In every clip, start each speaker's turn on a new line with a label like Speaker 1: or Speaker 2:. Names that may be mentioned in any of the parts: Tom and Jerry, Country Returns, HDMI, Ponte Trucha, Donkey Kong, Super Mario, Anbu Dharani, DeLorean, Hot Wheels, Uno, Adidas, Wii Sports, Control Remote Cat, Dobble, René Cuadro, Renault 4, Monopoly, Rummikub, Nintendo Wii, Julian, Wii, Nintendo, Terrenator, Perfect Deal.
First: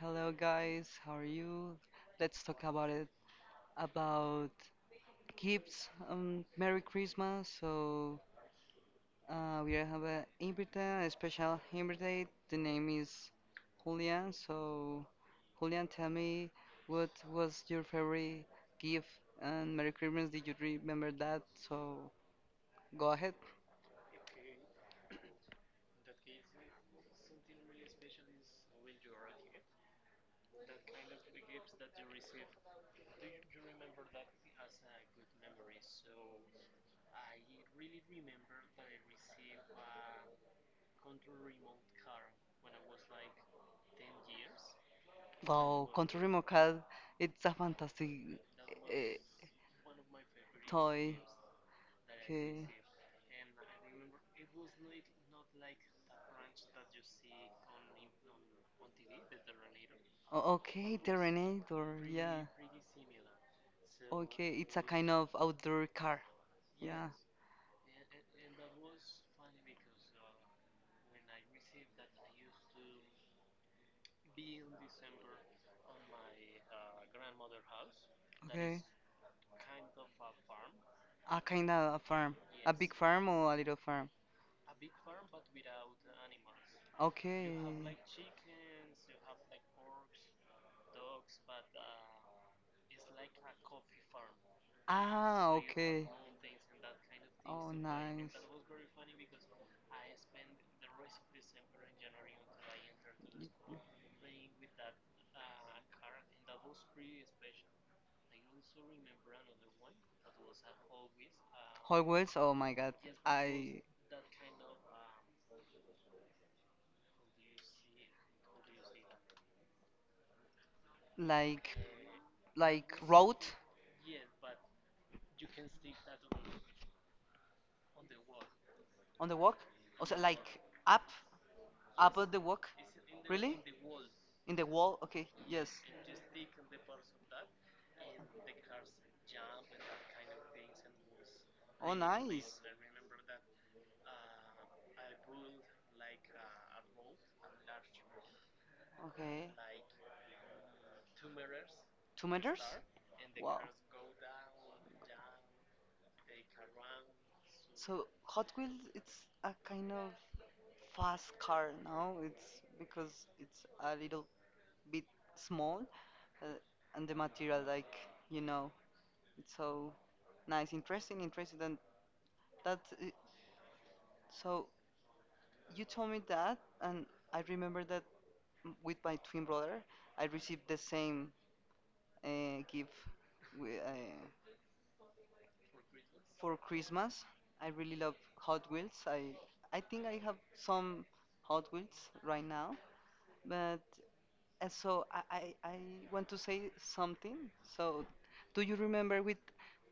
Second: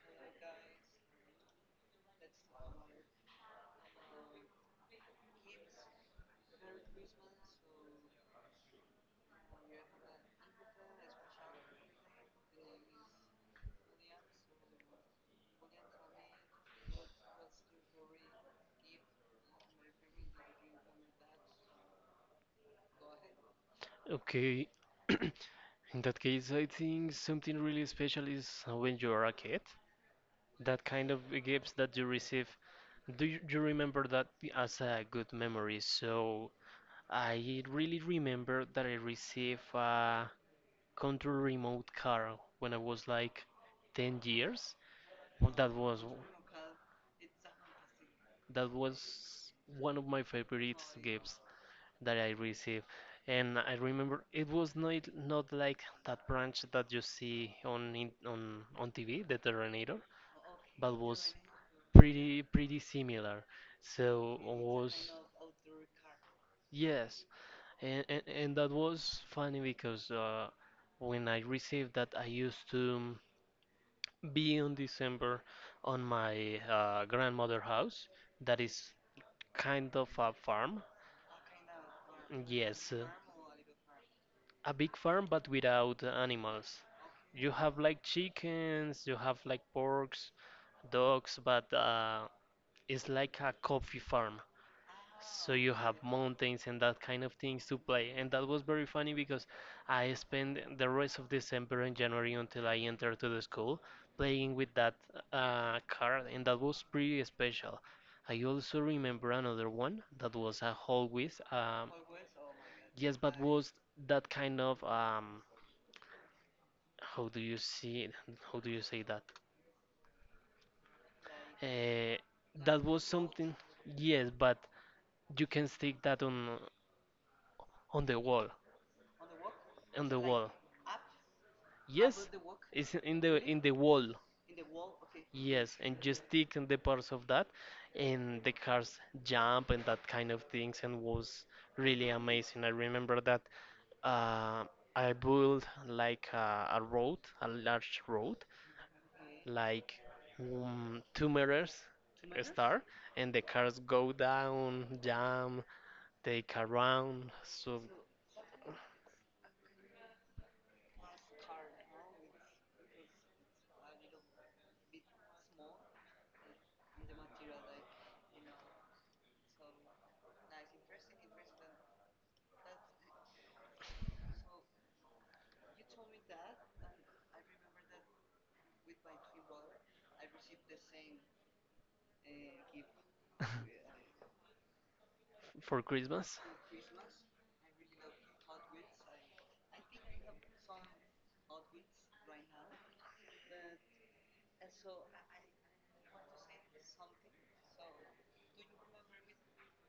Speaker 1: hello guys, how are you? Let's talk about gifts. Merry Christmas. So we have a invite, a special invite. The name is Julian. So Julian, tell me what was your favorite gift and Merry Christmas? Did you remember that? So go ahead.
Speaker 2: Okay, in that case, I think something really special is when you are a kid. That kind of gifts that you receive, you remember that as a good memory? So I really remember that I received a control remote car when I was like 10 years. That
Speaker 1: Wow,
Speaker 2: was
Speaker 1: Control Remote Cat, it's a fantastic
Speaker 2: that was
Speaker 1: uh,
Speaker 2: one of my favorite
Speaker 1: toy.
Speaker 2: gifts that I
Speaker 1: Okay.
Speaker 2: received. And I remember it was not like that branch that you see on on TV, the Terminator, but
Speaker 1: Okay,
Speaker 2: was
Speaker 1: Terrenator,
Speaker 2: pretty
Speaker 1: yeah.
Speaker 2: pretty similar. So
Speaker 1: Okay, it's a
Speaker 2: was
Speaker 1: kind of outdoor car. Yeah.
Speaker 2: yes, and that was funny because when I received that, I used to be in December on my grandmother house. That
Speaker 1: Okay.
Speaker 2: is kind of a farm.
Speaker 1: A kind of a farm. A big
Speaker 2: Yes,
Speaker 1: farm or a little farm?
Speaker 2: a big farm but without animals. You
Speaker 1: Okay.
Speaker 2: have like chickens, you have like porks, dogs, but it's like a coffee farm.
Speaker 1: Ah,
Speaker 2: So you have
Speaker 1: okay.
Speaker 2: mountains and that kind of things
Speaker 1: Oh,
Speaker 2: to play. And
Speaker 1: nice.
Speaker 2: that was very funny because I spent the rest of December and January until I entered to the school playing with that card, and that was pretty special. I also remember another one that was a Hot Wheels.
Speaker 1: Hot Wheels, oh my god.
Speaker 2: Yes, but was
Speaker 1: I
Speaker 2: that kind of how do you see it? How do you say that?
Speaker 1: like
Speaker 2: Uh, that
Speaker 1: like
Speaker 2: was
Speaker 1: road
Speaker 2: something. Yes, but you can stick that on the wall,
Speaker 1: on the walk.
Speaker 2: on
Speaker 1: Also
Speaker 2: the wall.
Speaker 1: like up on
Speaker 2: Yes,
Speaker 1: the walk.
Speaker 2: it's in the
Speaker 1: Really?
Speaker 2: in the wall.
Speaker 1: In the wall? Okay. Yes.
Speaker 2: Yes, and you stick in the parts of that, and the cars jump and that kind of things, and was
Speaker 1: Oh,
Speaker 2: really
Speaker 1: nice.
Speaker 2: amazing. I remember that. Uh, I built like a road, a large road,
Speaker 1: Okay.
Speaker 2: like 2 meters
Speaker 1: 2 meters?
Speaker 2: star, and the
Speaker 1: Wow.
Speaker 2: cars go down, jam, take around. So
Speaker 1: So Hot Wheels, it's a kind of fast car now. It's because it's a little bit small, uh, and the material, like you know, it's so nice, interesting, interesting. And that, so you told me that, and I remember that with my twin brother, I received the same gift. wi- uh,
Speaker 2: for Christmas.
Speaker 1: For Christmas, I really love Hot Wheels. I think I have some Hot Wheels right now, but so I want to say something. So, do you remember with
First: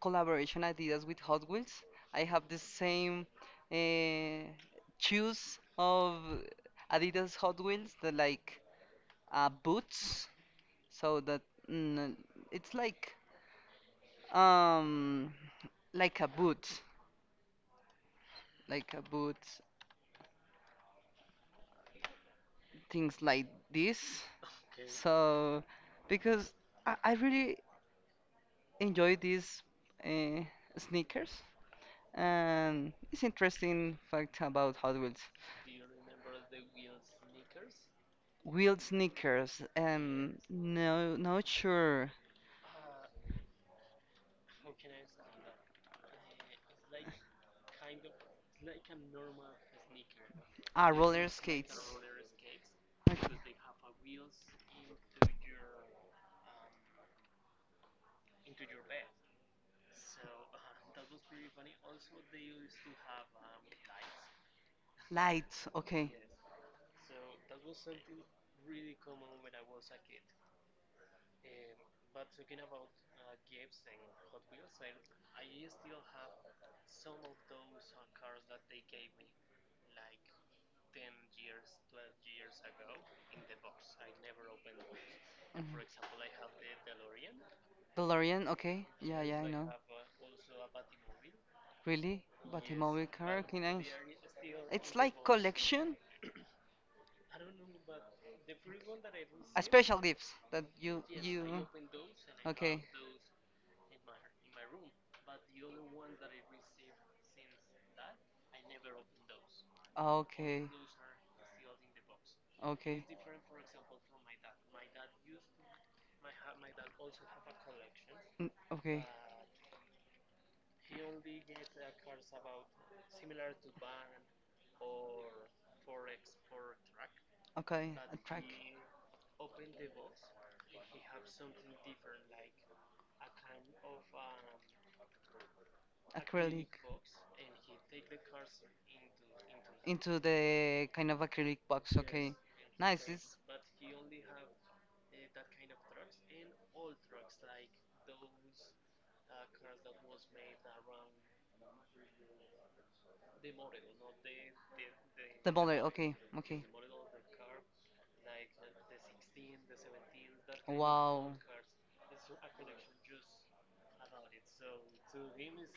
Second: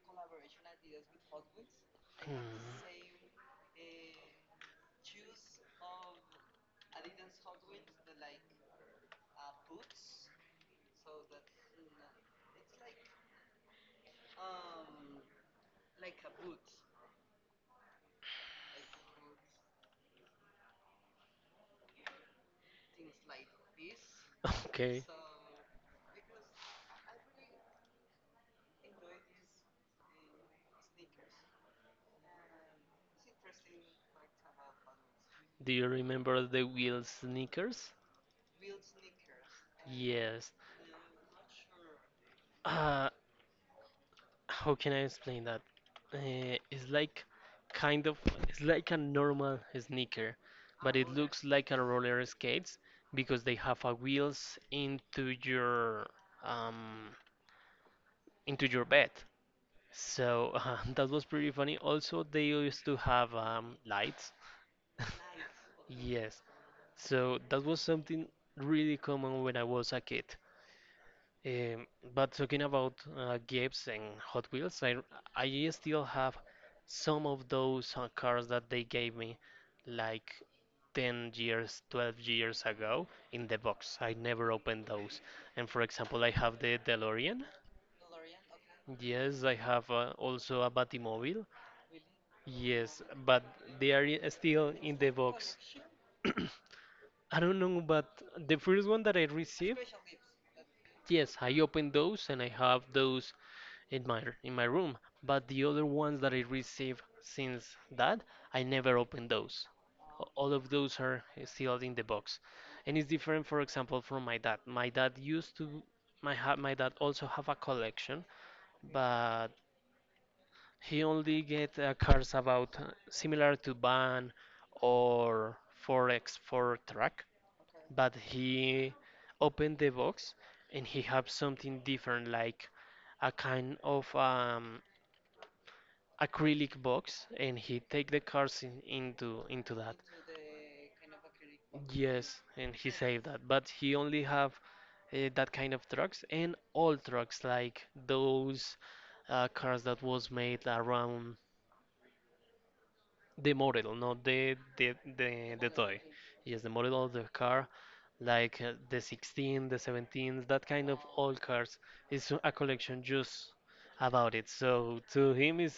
Speaker 1: collaboration ideas with Hot Wheels? I
Speaker 2: Hmm,
Speaker 1: have the same uh, shoes of Adidas Hot Wheels, the like boots. So that mm, it's um like a boot, like a boot things like this.
Speaker 2: okay.
Speaker 1: So, because I really enjoy these uh, sneakers, and it's interesting fact about Hot Wheels.
Speaker 2: Do you remember the wheel sneakers?
Speaker 1: Wheeled sneakers,
Speaker 2: Yes.
Speaker 1: no, not sure.
Speaker 2: Uh, how can I explain that? Uh, it's like kind of it's like a normal sneaker,
Speaker 1: Ah,
Speaker 2: but it
Speaker 1: roller
Speaker 2: looks like
Speaker 1: skates.
Speaker 2: a roller skates
Speaker 1: Okay.
Speaker 2: because they have a wheels um into your bed. So that was pretty funny. Also, they used to have lights.
Speaker 1: Lights, okay.
Speaker 2: Yes. So that was something really common when I was a kid. Um, but talking about games and Hot Wheels, I still have some of those cars that they gave me like 10 years, 12 years ago in the box. I never opened those. And
Speaker 1: Mhm.
Speaker 2: for example, I have the DeLorean.
Speaker 1: DeLorean, okay. Yeah, yeah,
Speaker 2: Yes,
Speaker 1: I
Speaker 2: I
Speaker 1: know.
Speaker 2: have also a Batimobile.
Speaker 1: Really? But a
Speaker 2: Yes,
Speaker 1: mobile car,
Speaker 2: but
Speaker 1: can I?
Speaker 2: they are still
Speaker 1: It's
Speaker 2: in the
Speaker 1: like
Speaker 2: box.
Speaker 1: collection?
Speaker 2: I don't know, but the first one that I
Speaker 1: A
Speaker 2: received,
Speaker 1: special gifts that you
Speaker 2: yes, I
Speaker 1: you.
Speaker 2: opened those and I
Speaker 1: Okay.
Speaker 2: have those in my room, but the other ones that I received since that, I never opened those. All
Speaker 1: Okay.
Speaker 2: of those are still in the box, and
Speaker 1: Okay.
Speaker 2: it's different, for example, from my dad. My dad used to My dad also have a collection,
Speaker 1: Mm, okay.
Speaker 2: but he only get cards about similar to Ban or 4x4 track,
Speaker 1: Okay.
Speaker 2: but
Speaker 1: A track.
Speaker 2: he opened the box and he have something different like a kind of acrylic
Speaker 1: Acrylic.
Speaker 2: box and he take the cars in, into that.
Speaker 1: Into the kind of acrylic box. Okay.
Speaker 2: Yes, and he
Speaker 1: Nice.
Speaker 2: saved
Speaker 1: It's
Speaker 2: that, but he only have that kind of trucks and all trucks like those cars that was made around the model, not
Speaker 1: the
Speaker 2: the
Speaker 1: model.
Speaker 2: toy.
Speaker 1: Okay.
Speaker 2: Yes,
Speaker 1: Okay.
Speaker 2: the model of the car, like the 16, the 17, that kind of
Speaker 1: Wow.
Speaker 2: old cars. It's a collection just about it. So to him is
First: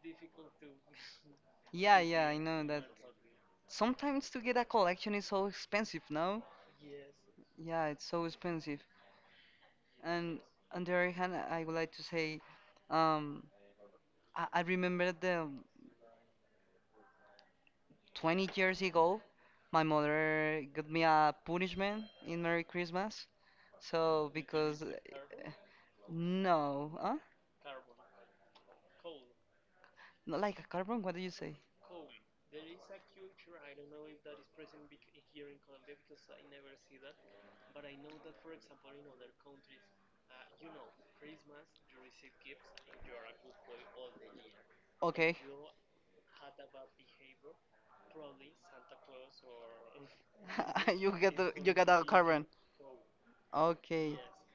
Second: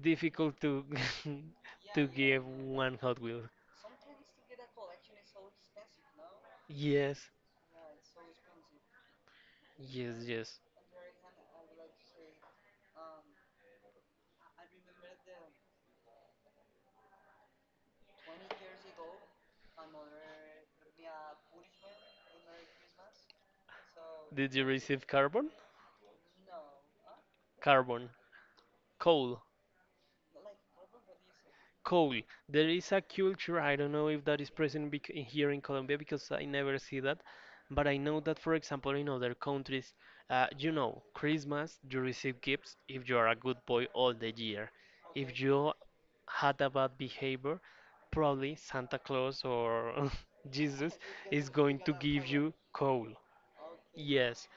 Speaker 2: difficult to
Speaker 1: Yeah,
Speaker 2: to
Speaker 1: yeah, I
Speaker 2: give
Speaker 1: know that.
Speaker 2: one Hot Wheel.
Speaker 1: Sometimes to get a collection is so expensive, no?
Speaker 2: Yes,
Speaker 1: Yeah, it's so expensive. And
Speaker 2: yes.
Speaker 1: on the other hand, I would like to say, um, I remember the 20 years ago, my mother got me a punishment in Merry Christmas. So
Speaker 2: Did you
Speaker 1: because
Speaker 2: receive carbon?
Speaker 1: no, huh?
Speaker 2: Carbon, coal,
Speaker 1: Not like a carbon. What did you say?
Speaker 2: coal. There is a culture. I don't know if that is present bec in here in Colombia because I never see that, but I know that, for example, in other countries, you know, Christmas you receive gifts if you are a good boy all the year.
Speaker 1: Okay,
Speaker 2: If you had a bad behavior, probably Santa Claus or Jesus
Speaker 1: you get
Speaker 2: is going to
Speaker 1: a
Speaker 2: give
Speaker 1: carbon.
Speaker 2: you coal.
Speaker 1: Okay,
Speaker 2: Yes,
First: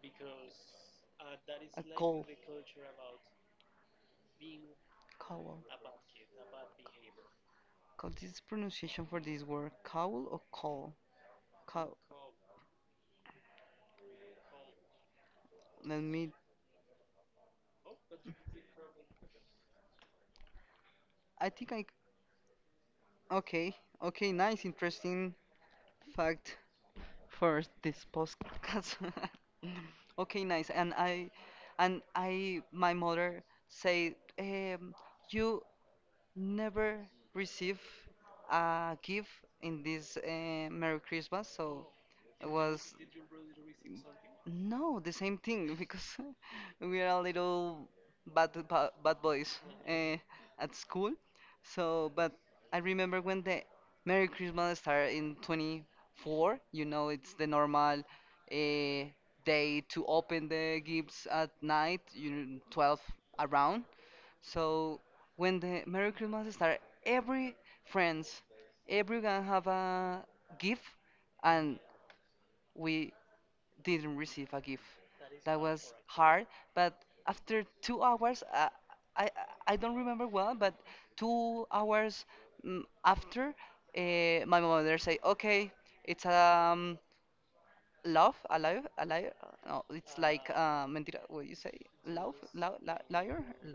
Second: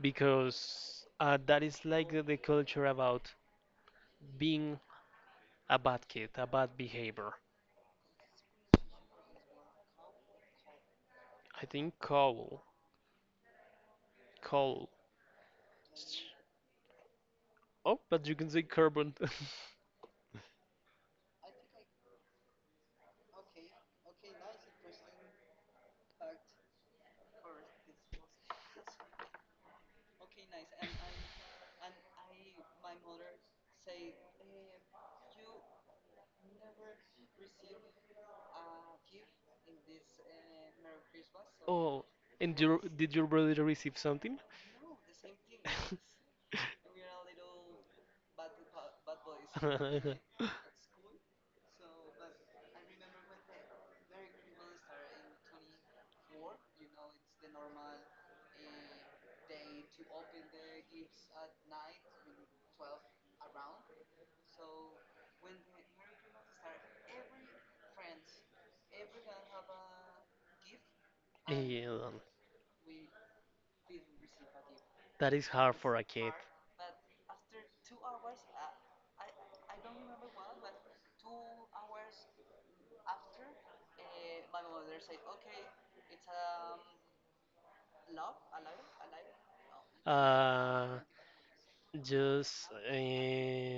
Speaker 2: because that
Speaker 1: a
Speaker 2: is like
Speaker 1: coal.
Speaker 2: the culture about being
Speaker 1: Coal.
Speaker 2: a bad kid, a bad behavior.
Speaker 1: Cause this pronunciation for this word, cowl or call?
Speaker 2: I
Speaker 1: Cowl.
Speaker 2: think coal.
Speaker 1: Let me.
Speaker 2: Oh, but you can say carbon.
Speaker 1: I think I. Okay. Okay. Nice. Interesting fact for this podcast. okay. Nice. And I, my mother said, you never receive a gift in this Merry Christmas. So
Speaker 2: Oh,
Speaker 1: it
Speaker 2: and
Speaker 1: was
Speaker 2: did your brother receive something?
Speaker 1: no, the same thing because we are a little bad boys uh, at school. So, but I remember when the Merry Christmas started in 24. You know, it's the normal day to open the gifts at night. You know, 12 around. So when the Merry Christmas started, every friends, everyone have a gift, and
Speaker 2: Yeah,
Speaker 1: we didn't receive a gift.
Speaker 2: that is
Speaker 1: That
Speaker 2: hard for
Speaker 1: was
Speaker 2: a kid.
Speaker 1: hard, but after 2 hours, I I don't remember well, but 2 hours after, my mother say, okay, it's love, alive, alive. No, it's like
Speaker 2: Uh,
Speaker 1: mentira. What you say? Love,
Speaker 2: just
Speaker 1: love, liar.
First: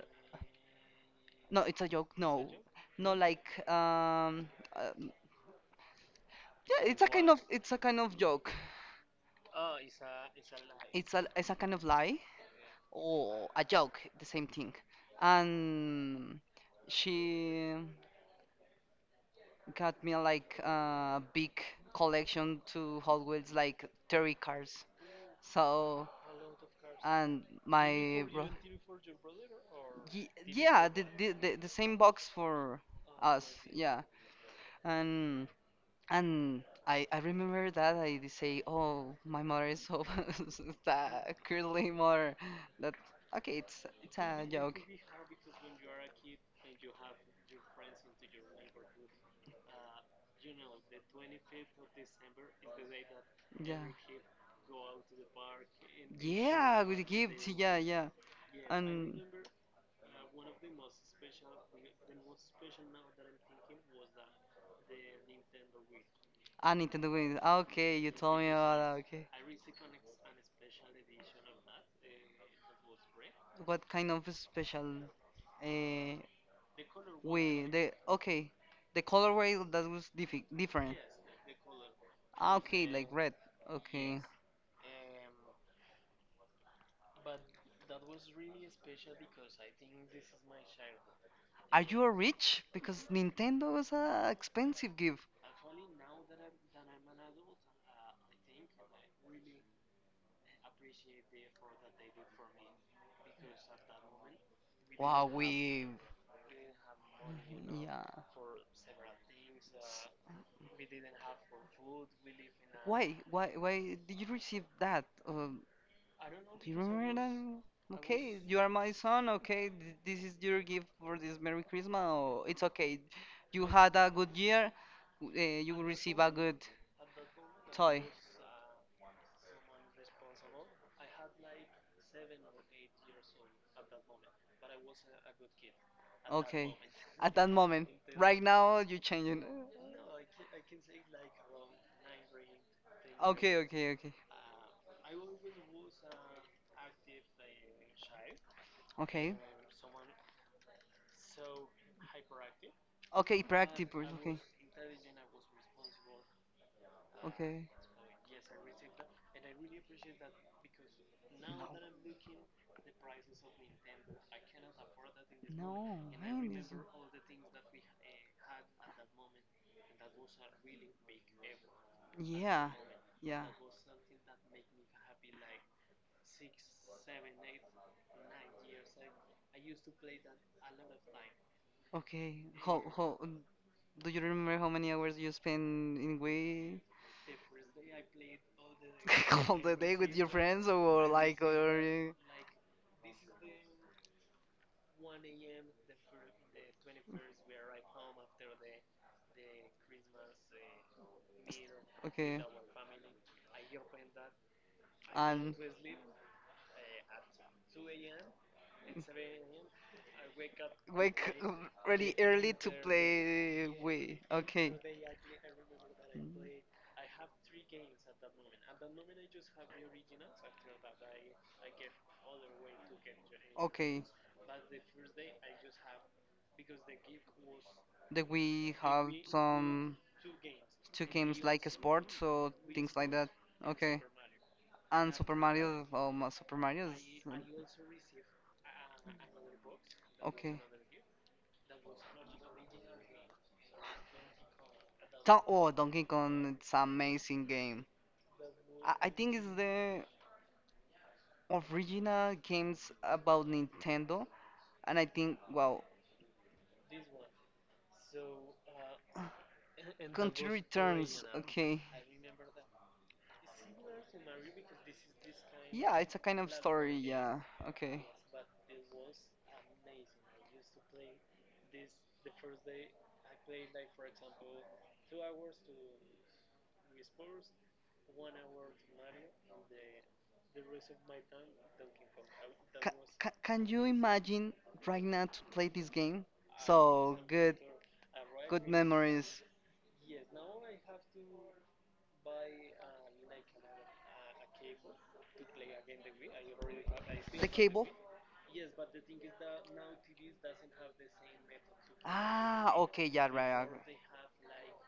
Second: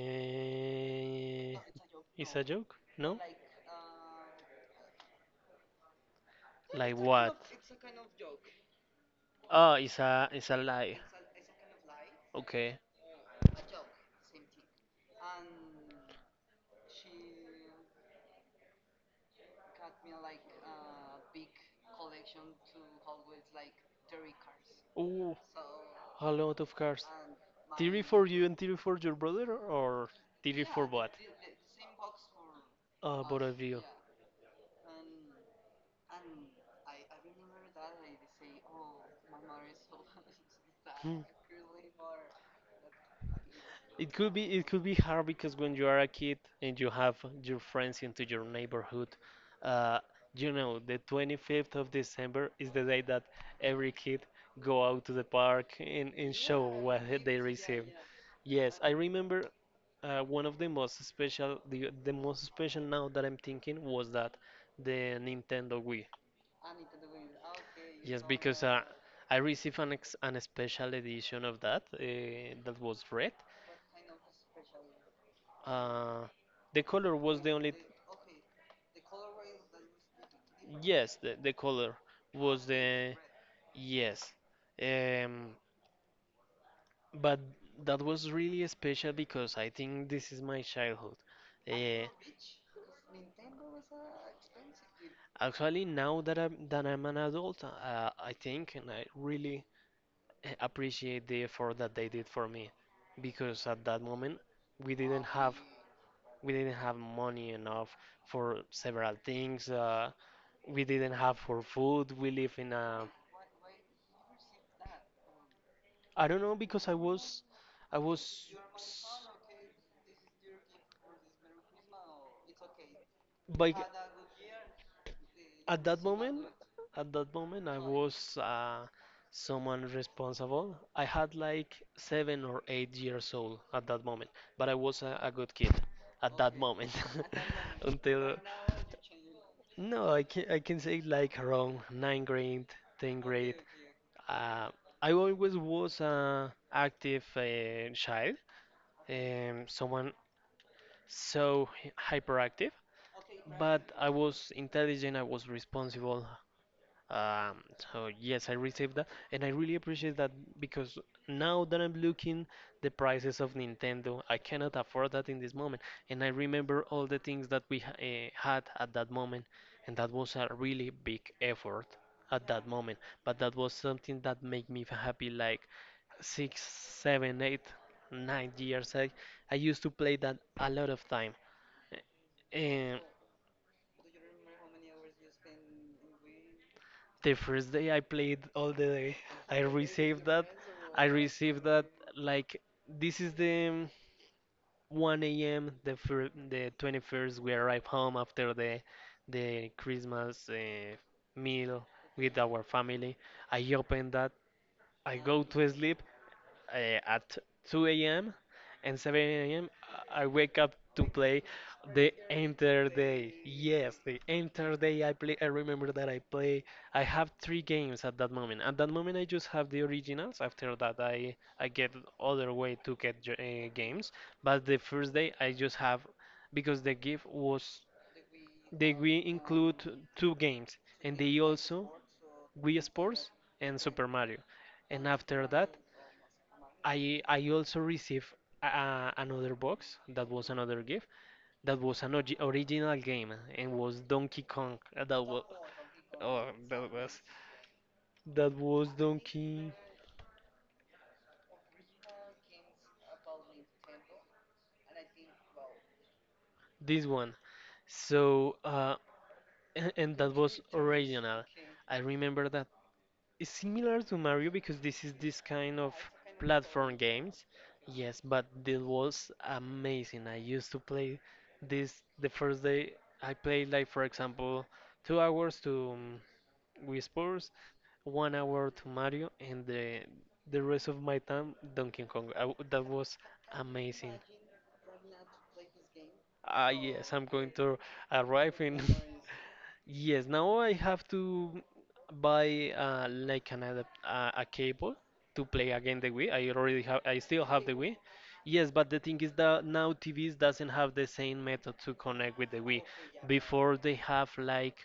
Speaker 1: No, it's a joke.
Speaker 2: it's a
Speaker 1: No,
Speaker 2: joke,
Speaker 1: no,
Speaker 2: no?
Speaker 1: like um yeah,
Speaker 2: Like
Speaker 1: it's a kind
Speaker 2: what?
Speaker 1: of joke.
Speaker 2: Oh, it's a lie.
Speaker 1: It's a kind of lie
Speaker 2: Okay.
Speaker 1: or a joke, the same thing. And she got me like a big collection to Hot Wheels, like 30 cars.
Speaker 2: Ooh,
Speaker 1: So,
Speaker 2: a lot of cars.
Speaker 1: and
Speaker 2: Theory
Speaker 1: my
Speaker 2: for you
Speaker 1: bro.
Speaker 2: and theory for your brother, or theory
Speaker 1: Yeah,
Speaker 2: for what?
Speaker 1: the same box for
Speaker 2: Both
Speaker 1: us.
Speaker 2: of you.
Speaker 1: Yeah, and and I remember that I did say, oh, my mother is so
Speaker 2: Hmm.
Speaker 1: that curly mother. That okay, it's it's a
Speaker 2: It
Speaker 1: joke.
Speaker 2: could be hard because when you are a kid and you have your friends into your neighborhood, uh, you know the 25th of December is the day that
Speaker 1: Yeah.
Speaker 2: every kid go out to the park and show
Speaker 1: Yeah, would you
Speaker 2: what they
Speaker 1: give yeah,
Speaker 2: received.
Speaker 1: yeah.
Speaker 2: Yes, I
Speaker 1: And
Speaker 2: remember one of the most special now that I'm thinking was that the Nintendo Wii.
Speaker 1: I need to okay, you
Speaker 2: Yes,
Speaker 1: told me
Speaker 2: because
Speaker 1: about that. Okay.
Speaker 2: I received an special edition of that that was red.
Speaker 1: What kind of special uh
Speaker 2: Uh, the color was the
Speaker 1: we
Speaker 2: only.
Speaker 1: the okay. The colorway that was diffi different.
Speaker 2: Yes, the color
Speaker 1: Ah,
Speaker 2: was
Speaker 1: okay, like
Speaker 2: the.
Speaker 1: red. Okay.
Speaker 2: Yes. Um, but that was really special because I think this is my childhood.
Speaker 1: Are you
Speaker 2: Uh,
Speaker 1: a rich? Because Nintendo was a expensive gift.
Speaker 2: Actually, now that I'm an adult, I think and I really appreciate the effort that they did for me, because at that moment we didn't
Speaker 1: Wow,
Speaker 2: have.
Speaker 1: we
Speaker 2: We didn't have money enough
Speaker 1: yeah.
Speaker 2: for several things. We didn't have for food. We live in a
Speaker 1: Why? Why? Why did you receive that?
Speaker 2: I don't know
Speaker 1: Do you
Speaker 2: because
Speaker 1: remember that?
Speaker 2: I
Speaker 1: Okay,
Speaker 2: was
Speaker 1: you are my
Speaker 2: s-
Speaker 1: son. Okay, this is your gift for this Merry Christmas. Or it's okay. You
Speaker 2: like
Speaker 1: had a good year. You will
Speaker 2: at that
Speaker 1: receive a
Speaker 2: moment,
Speaker 1: good
Speaker 2: at that moment, I
Speaker 1: toy.
Speaker 2: was someone responsible. I had like 7 or 8 years old at that moment, but I was a good kid at that
Speaker 1: Okay.
Speaker 2: moment.
Speaker 1: At that moment.
Speaker 2: Until
Speaker 1: Right now, you're changing.
Speaker 2: no, I can say like around ninth grade, tenth
Speaker 1: Okay,
Speaker 2: grade.
Speaker 1: okay, okay.
Speaker 2: Uh, I always was an active child,
Speaker 1: Okay.
Speaker 2: someone so hy- hyperactive,
Speaker 1: Okay,
Speaker 2: but
Speaker 1: practice.
Speaker 2: I
Speaker 1: Okay.
Speaker 2: was intelligent, I was responsible.
Speaker 1: Okay.
Speaker 2: Um, so yes, I received that, and I really appreciate that because now that I'm looking the prices of Nintendo, I cannot afford that in this moment,
Speaker 1: No,
Speaker 2: and I
Speaker 1: man.
Speaker 2: remember all the things that we had at that moment, and that was a really big effort at that
Speaker 1: Yeah,
Speaker 2: moment. But
Speaker 1: yeah.
Speaker 2: that was something that made me happy, like six, seven, eight, 9 years. I used to play that a lot of time
Speaker 1: Okay. How
Speaker 2: and
Speaker 1: how do you remember how many hours you spend in way
Speaker 2: the first day I played all the day.
Speaker 1: all
Speaker 2: I
Speaker 1: the day with
Speaker 2: received
Speaker 1: your
Speaker 2: that.
Speaker 1: friends
Speaker 2: I
Speaker 1: or like
Speaker 2: received
Speaker 1: or
Speaker 2: that like this is the 1 a.m. The 21st. We arrive home after the Christmas meal with
Speaker 1: okay.
Speaker 2: our family. I open that. I go
Speaker 1: And
Speaker 2: to sleep at 2 a.m. and 7 a.m. I wake up to
Speaker 1: wake
Speaker 2: play
Speaker 1: up really
Speaker 2: the
Speaker 1: early to
Speaker 2: entire day.
Speaker 1: play
Speaker 2: Yes,
Speaker 1: Wii.
Speaker 2: the
Speaker 1: Okay.
Speaker 2: entire day I play. I remember that I
Speaker 1: Mm.
Speaker 2: play. I have three games at that moment. At that moment, I just have the originals. After that, I get other way to get
Speaker 1: Okay.
Speaker 2: games. But the first day, I just have because the gift was
Speaker 1: The Wii
Speaker 2: they
Speaker 1: have
Speaker 2: we include
Speaker 1: some.
Speaker 2: two games
Speaker 1: Two
Speaker 2: and they
Speaker 1: games like a
Speaker 2: also
Speaker 1: sport, so
Speaker 2: Wii
Speaker 1: things like that.
Speaker 2: Sports and
Speaker 1: Okay.
Speaker 2: Super Mario. And
Speaker 1: And Super
Speaker 2: after that.
Speaker 1: Mario, oh, Super Mario is
Speaker 2: I also received another box that was
Speaker 1: okay.
Speaker 2: another gift that was original game and was Donkey Kong. That
Speaker 1: Don
Speaker 2: was
Speaker 1: oh, Donkey
Speaker 2: oh
Speaker 1: Kong, it's an
Speaker 2: that was
Speaker 1: amazing game.
Speaker 2: that was
Speaker 1: I think it's
Speaker 2: Donkey
Speaker 1: the original games about Nintendo, and I think wow,
Speaker 2: this one. So uh and that
Speaker 1: Country
Speaker 2: was
Speaker 1: Returns,
Speaker 2: original.
Speaker 1: okay.
Speaker 2: I remember that it's similar to Mario because this is this kind of
Speaker 1: Yeah, it's a kind of
Speaker 2: platform
Speaker 1: story,
Speaker 2: games.
Speaker 1: yeah. Okay.
Speaker 2: Yes, but this was amazing. I used to play this the first day. I played like for example 2 hours to Wii Sports, 1 hour to Mario, and the rest of my time Donkey Kong. I w that
Speaker 1: Ca
Speaker 2: was
Speaker 1: ca can you
Speaker 2: amazing.
Speaker 1: imagine right now to play this game?
Speaker 2: Ah yes,
Speaker 1: So
Speaker 2: I'm going
Speaker 1: good,
Speaker 2: to arrive
Speaker 1: good now
Speaker 2: in.
Speaker 1: memories. To
Speaker 2: Yes, now I have to buy like an adapt a cable to play again the Wii. I still
Speaker 1: The
Speaker 2: have the
Speaker 1: cable?
Speaker 2: Wii. Yes, but the thing is that now TVs doesn't have the same method to connect with the
Speaker 1: Ah,
Speaker 2: Wii.
Speaker 1: okay, yeah, right.
Speaker 2: Before
Speaker 1: Right.
Speaker 2: they have like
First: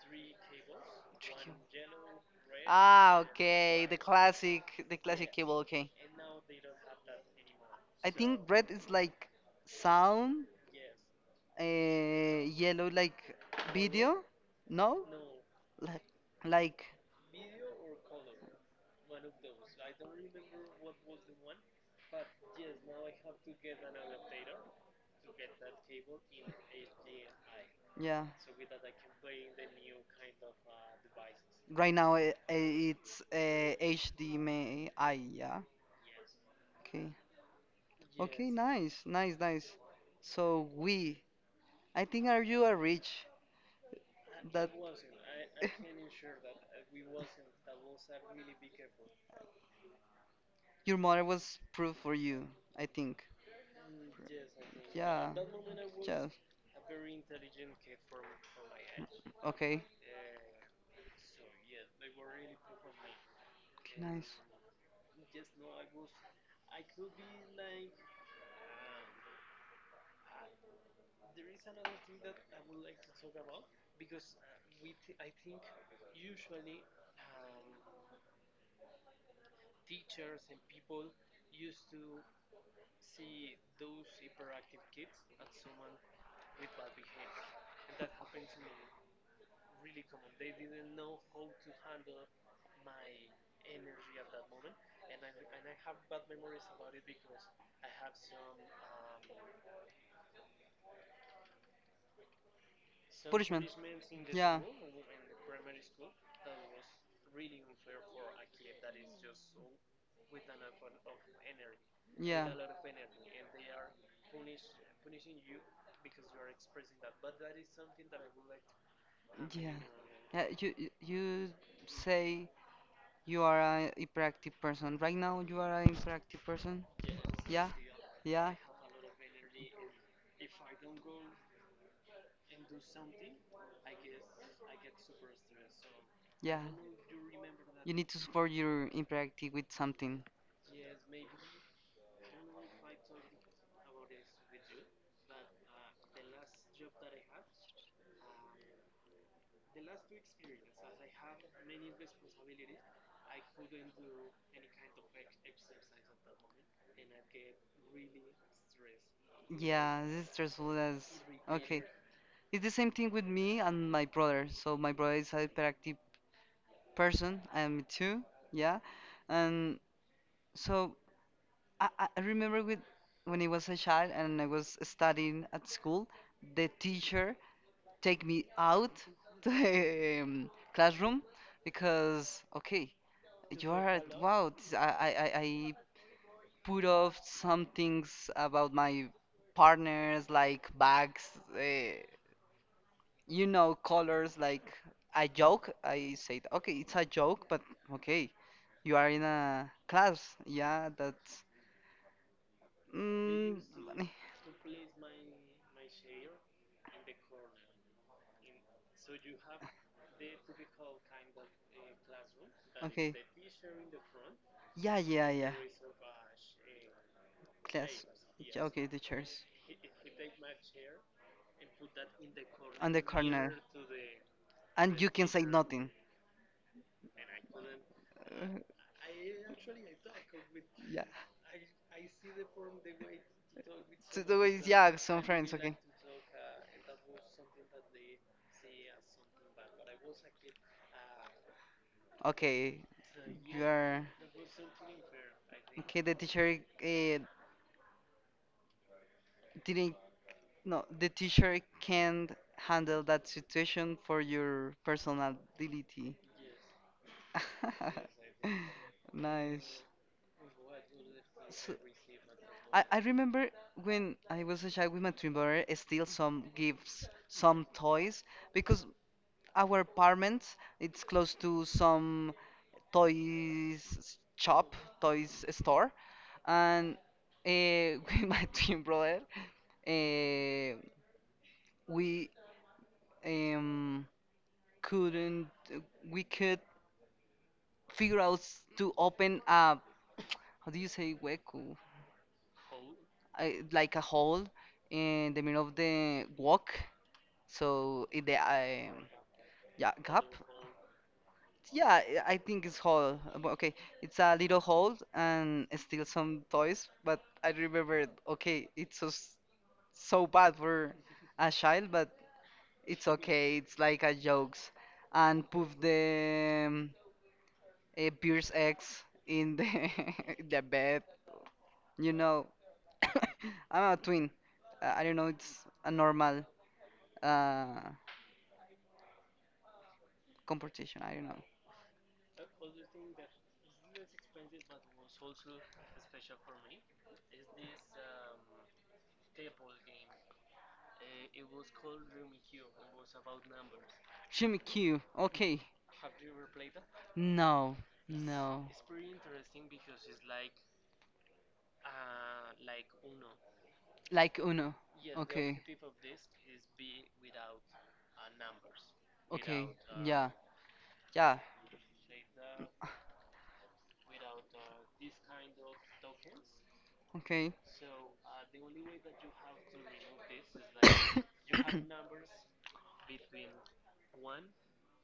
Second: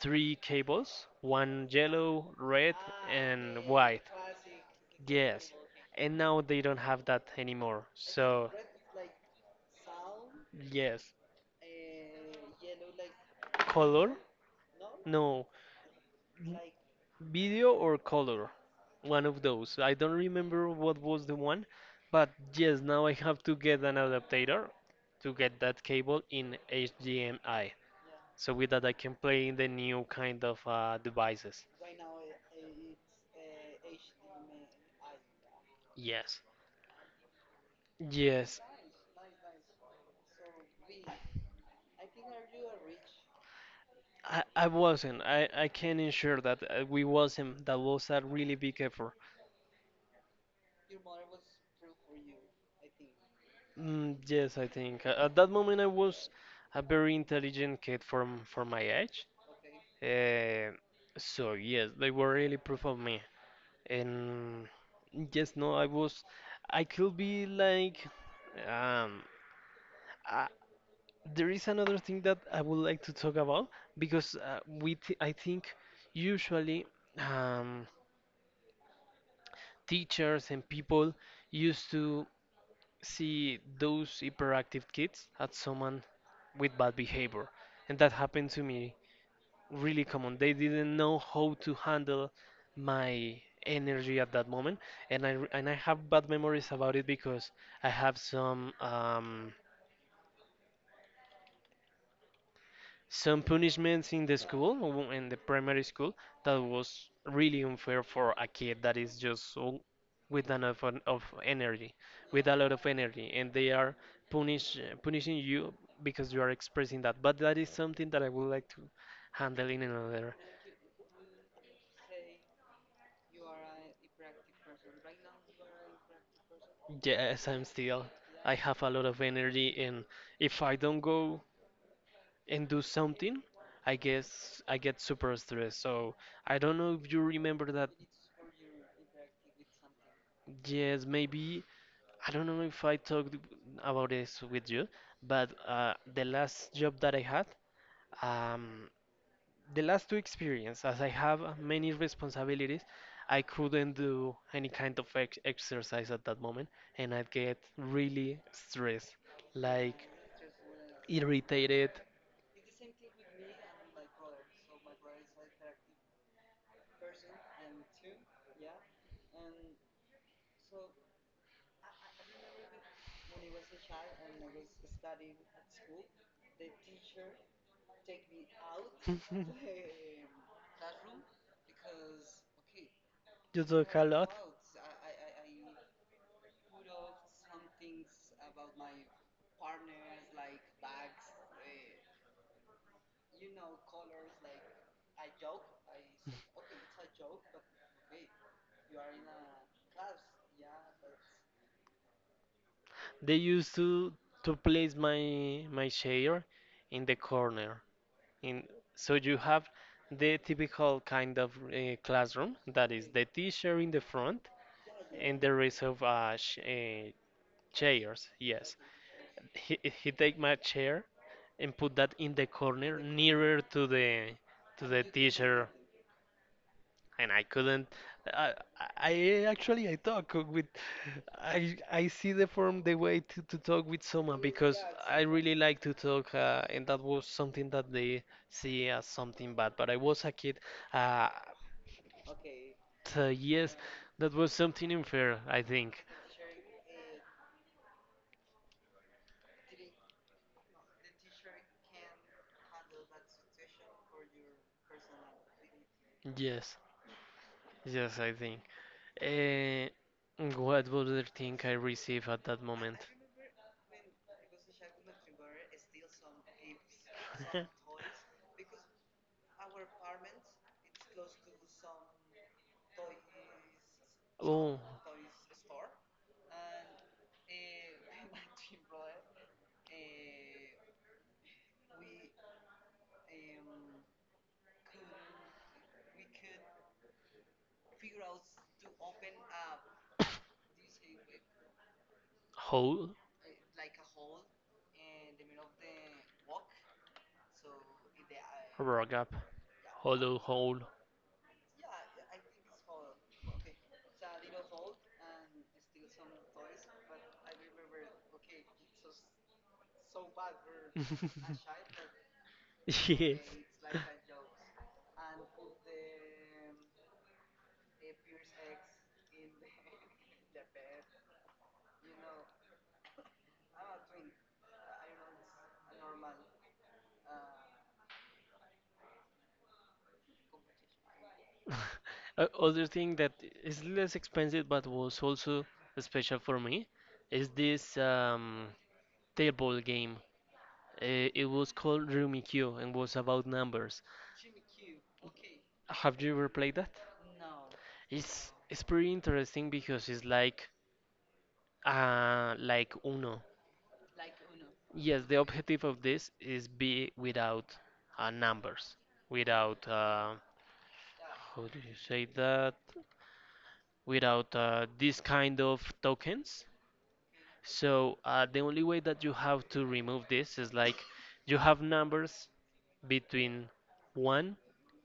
Speaker 2: three cables,
Speaker 1: Tricky.
Speaker 2: one
Speaker 1: One
Speaker 2: yellow, red,
Speaker 1: ah,
Speaker 2: and
Speaker 1: okay, the one
Speaker 2: white.
Speaker 1: classic, the classic yeah.
Speaker 2: Yes,
Speaker 1: Cable. Okay,
Speaker 2: and now they don't have that anymore.
Speaker 1: I think so
Speaker 2: So
Speaker 1: red is like sound,
Speaker 2: yes,
Speaker 1: yellow like color,
Speaker 2: color?
Speaker 1: video. No, no,
Speaker 2: No,
Speaker 1: like,
Speaker 2: video or color? One of those. I don't remember what was the one, but yes, now I have to get an adapter to get that cable in HDMI
Speaker 1: yeah.
Speaker 2: so with that I can play in the new kind of devices.
Speaker 1: Right now it's HDMI, yeah.
Speaker 2: Yes.
Speaker 1: Okay. Okay,
Speaker 2: Yes.
Speaker 1: nice, nice, nice. So we, I think are you a rich
Speaker 2: I
Speaker 1: that
Speaker 2: wasn't. I can ensure that we wasn't. That was a really big effort.
Speaker 1: your mother was proof for you, I think.
Speaker 2: Mm, yes, I think.
Speaker 1: Yeah.
Speaker 2: At that moment, I was
Speaker 1: Yeah.
Speaker 2: a very intelligent kid for my age.
Speaker 1: Okay.
Speaker 2: Uh, so, yes, they were really proof of me.
Speaker 1: Okay, nice.
Speaker 2: And yes, no, I could be like, um, uh, there is another thing that I would like to talk about because we, th I think usually um, teachers and people used to see those hyperactive kids as someone with bad behavior, and that happened to me really common. They didn't know how to handle my energy at that moment, and I have bad memories about it because I have some
Speaker 1: Punishment.
Speaker 2: punishments in the
Speaker 1: Yeah.
Speaker 2: school, in the primary school, that was really unfair for a kid that is just so with enough of energy, with
Speaker 1: Yeah.
Speaker 2: a lot of energy, and they are punishing you because you are expressing that. But that is something that I would like to handle
Speaker 1: Yeah.
Speaker 2: in another.
Speaker 1: Yeah, you say you are a hyperactive person. Right now, you are a hyperactive person.
Speaker 2: Yes, I'm
Speaker 1: Yeah,
Speaker 2: still. I
Speaker 1: yeah,
Speaker 2: have a lot of energy, and if I don't go and do something, I guess I get super stressed. So I
Speaker 1: yeah.
Speaker 2: don't know if you remember that.
Speaker 1: You need to support your hyperactive with something.
Speaker 2: Yes, maybe. I don't know if I talked about this with you, but the last job that I had, um, the last two experience, as I have many responsibilities, I couldn't do any kind of ex exercise at that moment, and I'd get really stressed,
Speaker 1: Yeah,
Speaker 2: like
Speaker 1: this is stressful as. Okay.
Speaker 2: irritated.
Speaker 1: It's the same thing with me and my brother. So my brother is a hyperactive person. I am too. Yeah. And so I remember with when I was a child and I was studying at school, the teacher take me out the classroom because okay
Speaker 2: You
Speaker 1: you are
Speaker 2: talk a lot.
Speaker 1: wow I put off some things about my partners like bags uh, you know colors like a joke I said okay it's a joke but okay you are in a class yeah that's
Speaker 2: They
Speaker 1: mm,
Speaker 2: used to place my chair in the corner. In so you have the typical kind of classroom that is
Speaker 1: okay
Speaker 2: the teacher in the front
Speaker 1: yeah yeah
Speaker 2: and
Speaker 1: yeah
Speaker 2: the rest of sh
Speaker 1: class
Speaker 2: chairs. Yes,
Speaker 1: okay the chairs
Speaker 2: he take my chair and put that in the
Speaker 1: on
Speaker 2: corner
Speaker 1: the corner,
Speaker 2: nearer to the to
Speaker 1: and
Speaker 2: the
Speaker 1: you can say
Speaker 2: teacher.
Speaker 1: nothing.
Speaker 2: And I couldn't.
Speaker 1: Uh,
Speaker 2: I, I actually I talk with
Speaker 1: yeah.
Speaker 2: I see the way to talk with
Speaker 1: So
Speaker 2: someone
Speaker 1: the way,
Speaker 2: because
Speaker 1: yeah,
Speaker 2: I
Speaker 1: some
Speaker 2: really
Speaker 1: friends, okay.
Speaker 2: like to talk and that was something that they see as something bad. But I was a kid. Uh,
Speaker 1: Okay,
Speaker 2: so
Speaker 1: you
Speaker 2: yes,
Speaker 1: are.
Speaker 2: that was something unfair. I
Speaker 1: Okay,
Speaker 2: think.
Speaker 1: the teacher uh, didn't. No, the teacher can't handle that situation for your personality.
Speaker 2: Yes, yes, I think.
Speaker 1: nice.
Speaker 2: Uh, what other thing I
Speaker 1: So
Speaker 2: receive at that
Speaker 1: I,
Speaker 2: moment?
Speaker 1: I remember when I was a child with my twin brother, still some gifts, some toys, because our apartment it's close to some toys shop,
Speaker 2: Oh,
Speaker 1: toys store, and with my twin brother, uh, we um, couldn't, we could figure out to open a, how do you say, hueco,
Speaker 2: hole.
Speaker 1: like a hole in the middle of the walk so in the
Speaker 2: Rock up.
Speaker 1: yeah gap,
Speaker 2: Hollow hole.
Speaker 1: yeah, I think it's hole. But okay, it's a little hole and still some toys. But I remember, okay, it's so so bad for a child, but it's
Speaker 2: Yes.
Speaker 1: okay. It's like a jokes, and put the a Pierce X in the in the bed. You know, I'm a twin. I don't know. It's a normal uh composition. I don't know.
Speaker 2: Other thing that is less expensive but was also special for me is this table game. It was called Rummikub and was about numbers.
Speaker 1: Jimmy Q. Okay.
Speaker 2: Have you ever played that?
Speaker 1: No,
Speaker 2: It's
Speaker 1: no.
Speaker 2: it's pretty interesting because it's like Uno.
Speaker 1: Like Uno.
Speaker 2: Yes, the
Speaker 1: Okay,
Speaker 2: objective of this is be without numbers,
Speaker 1: okay,
Speaker 2: without
Speaker 1: yeah, yeah,
Speaker 2: how do you say that without these kind of tokens?
Speaker 1: okay.
Speaker 2: So the only way that you have to remove this is like you have numbers between 1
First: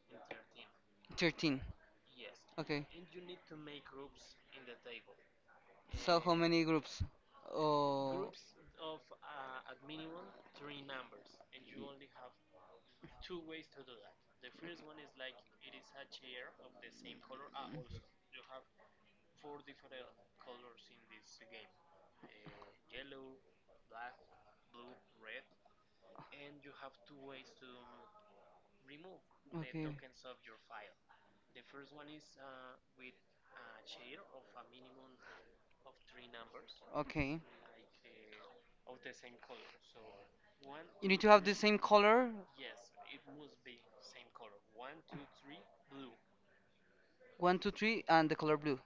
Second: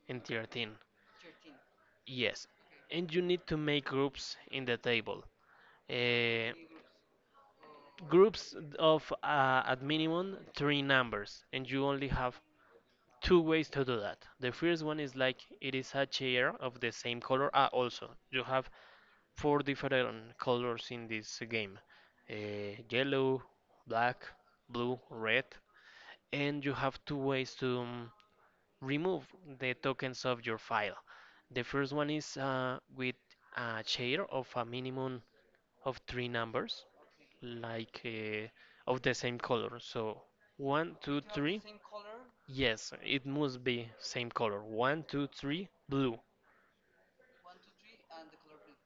Speaker 2: and 13.
Speaker 1: 13,
Speaker 2: Yes.
Speaker 1: okay.
Speaker 2: And you need to make groups in the table.
Speaker 1: So how
Speaker 2: Uh,
Speaker 1: many groups? Oh,
Speaker 2: groups of at minimum three numbers. And you only have two ways to do that. The first one is like it is a chair of the same color. Ah, also, you have four different colors in this game, yellow, black, blue, red, and you have two ways to remove the
Speaker 1: okay,
Speaker 2: tokens of your file. The first one is with a share of a minimum of three numbers,
Speaker 1: okay.
Speaker 2: like of the same color. So one,
Speaker 1: You need
Speaker 2: two,
Speaker 1: to have the
Speaker 2: three.
Speaker 1: same color,
Speaker 2: Yes, it must be same color. One, two, three, blue.
Speaker 1: one, two, three, and the color blue.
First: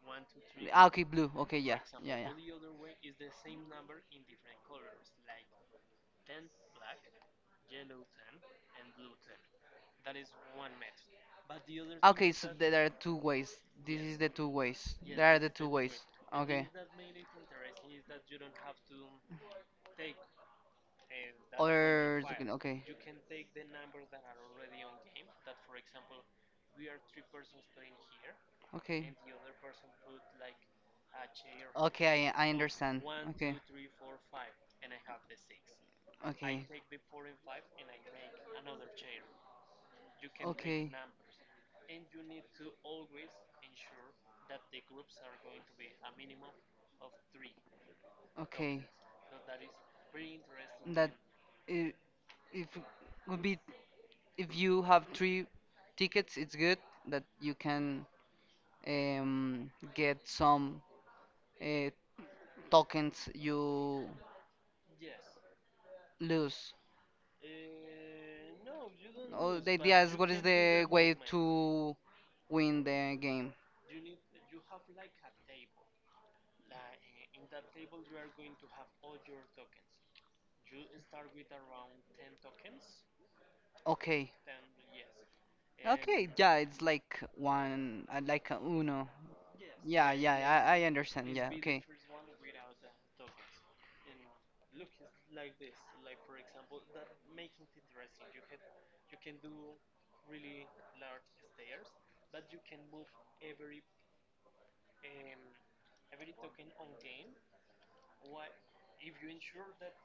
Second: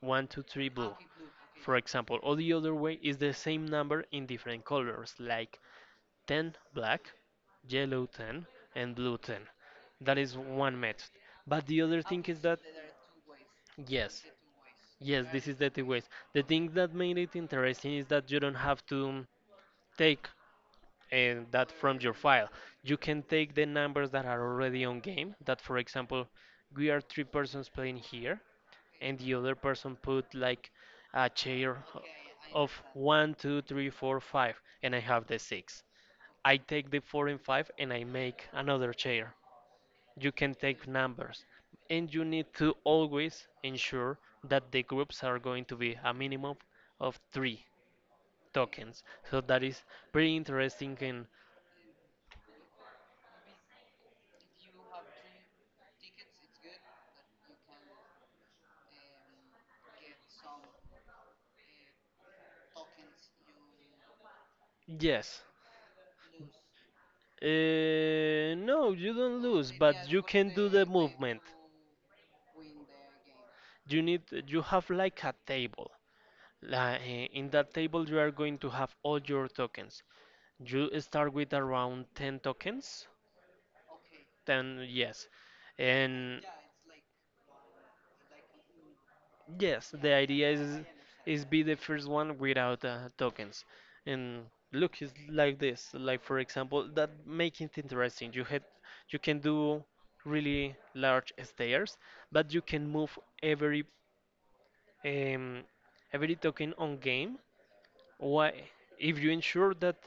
Speaker 2: One, two, three blue.
Speaker 1: Okay, blue. Okay,
Speaker 2: For
Speaker 1: for
Speaker 2: example,
Speaker 1: yeah,
Speaker 2: or the other way is the same number in different colors, like 10 black, yellow 10, and blue 10. That is one method. But the other thing is that,
Speaker 1: there are two ways. This yes, is
Speaker 2: yes,
Speaker 1: the two ways.
Speaker 2: yes, this is the two ways.
Speaker 1: two
Speaker 2: The thing that made it interesting is that you don't have to take that from your file.
Speaker 1: second. Okay.
Speaker 2: You can take the numbers that are already on game, that, for example, we are three persons playing here,
Speaker 1: Okay.
Speaker 2: and the other person put like a chair
Speaker 1: Okay, I so
Speaker 2: of
Speaker 1: understand.
Speaker 2: one, two, three, four, five, and I have the six. I take the four and five and I make another chair. You can take numbers, and you need to always ensure that the groups are going to be a minimum of three
Speaker 1: Okay.
Speaker 2: tokens. So that is pretty interesting.
Speaker 1: That
Speaker 2: And
Speaker 1: i- if would be if you have three tickets, it's good that you can um, get some uh, tokens you
Speaker 2: yes,
Speaker 1: lose.
Speaker 2: uh, no, you don't
Speaker 1: Oh,
Speaker 2: lose,
Speaker 1: the
Speaker 2: but
Speaker 1: idea is
Speaker 2: you
Speaker 1: what is
Speaker 2: can do the
Speaker 1: the way
Speaker 2: movement.
Speaker 1: to win the game.
Speaker 2: You have like a table. In that table, you are going to have all your tokens. You start with around 10 tokens.
Speaker 1: Okay.
Speaker 2: 10, yes.
Speaker 1: Okay,
Speaker 2: And
Speaker 1: yeah, it's like one, like a Uno.
Speaker 2: yes, the
Speaker 1: Yeah, yeah,
Speaker 2: idea
Speaker 1: I,
Speaker 2: is
Speaker 1: I understand.
Speaker 2: is
Speaker 1: Yeah,
Speaker 2: be the
Speaker 1: okay.
Speaker 2: first one without tokens. And look, it's like this. Like, for example, that make it interesting. You can do really large stairs, but you can move every um, every token on game. Why, if you ensure that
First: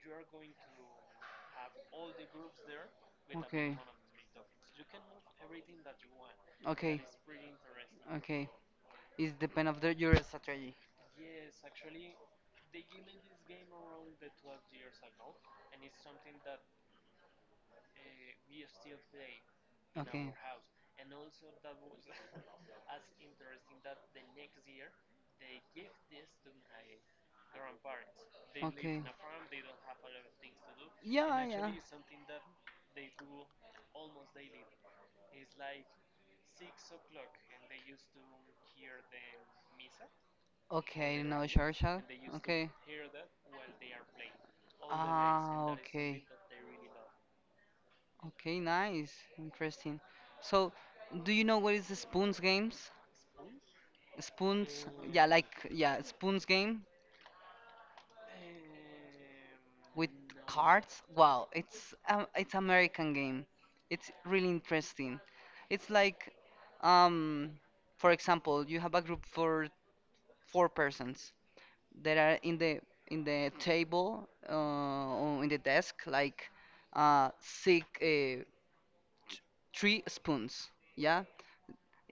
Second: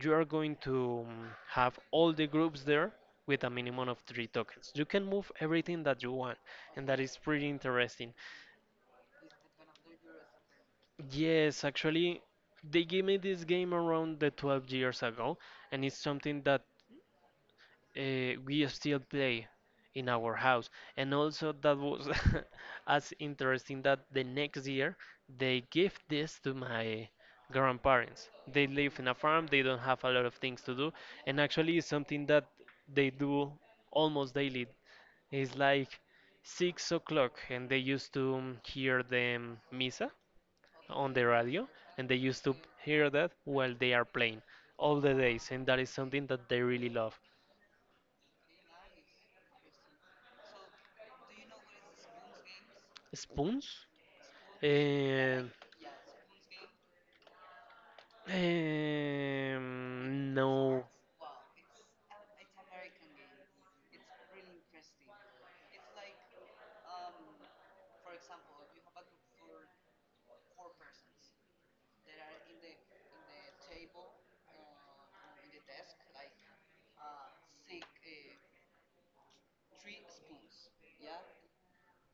Speaker 2: you are going to have all the groups there with a
Speaker 1: Okay.
Speaker 2: minimum of three tokens, you can move everything that you want, and that
Speaker 1: Okay.
Speaker 2: is pretty interesting.
Speaker 1: Okay. It's depend of the, your strategy.
Speaker 2: Yes, actually, they gave me this game around the 12 years ago, and it's something that we still play in
Speaker 1: Okay.
Speaker 2: our house. And also, that was as interesting that the next year they give this to my grandparents. They live
Speaker 1: Okay.
Speaker 2: in a farm, they don't have a lot of things to do, and
Speaker 1: Yeah, yeah.
Speaker 2: actually, it's something that they do almost daily. It's like 6 o'clock, and they used to hear the misa on
Speaker 1: Okay,
Speaker 2: the
Speaker 1: no
Speaker 2: radio,
Speaker 1: Georgia.
Speaker 2: and they used to
Speaker 1: Okay.
Speaker 2: hear that while they are playing all the days, and
Speaker 1: Ah,
Speaker 2: that is
Speaker 1: okay.
Speaker 2: something that they really love.
Speaker 1: Okay, nice. Interesting. So, do you know what is the spoons games?
Speaker 2: Spoons?
Speaker 1: Spoons? Yeah,
Speaker 2: And,
Speaker 1: like yeah, spoons game. With
Speaker 2: no.
Speaker 1: cards. Wow, it's American game. It's really interesting. It's like, um, for example, you have a group for four persons that are in the table or in the desk, like six, three spoons. Yeah,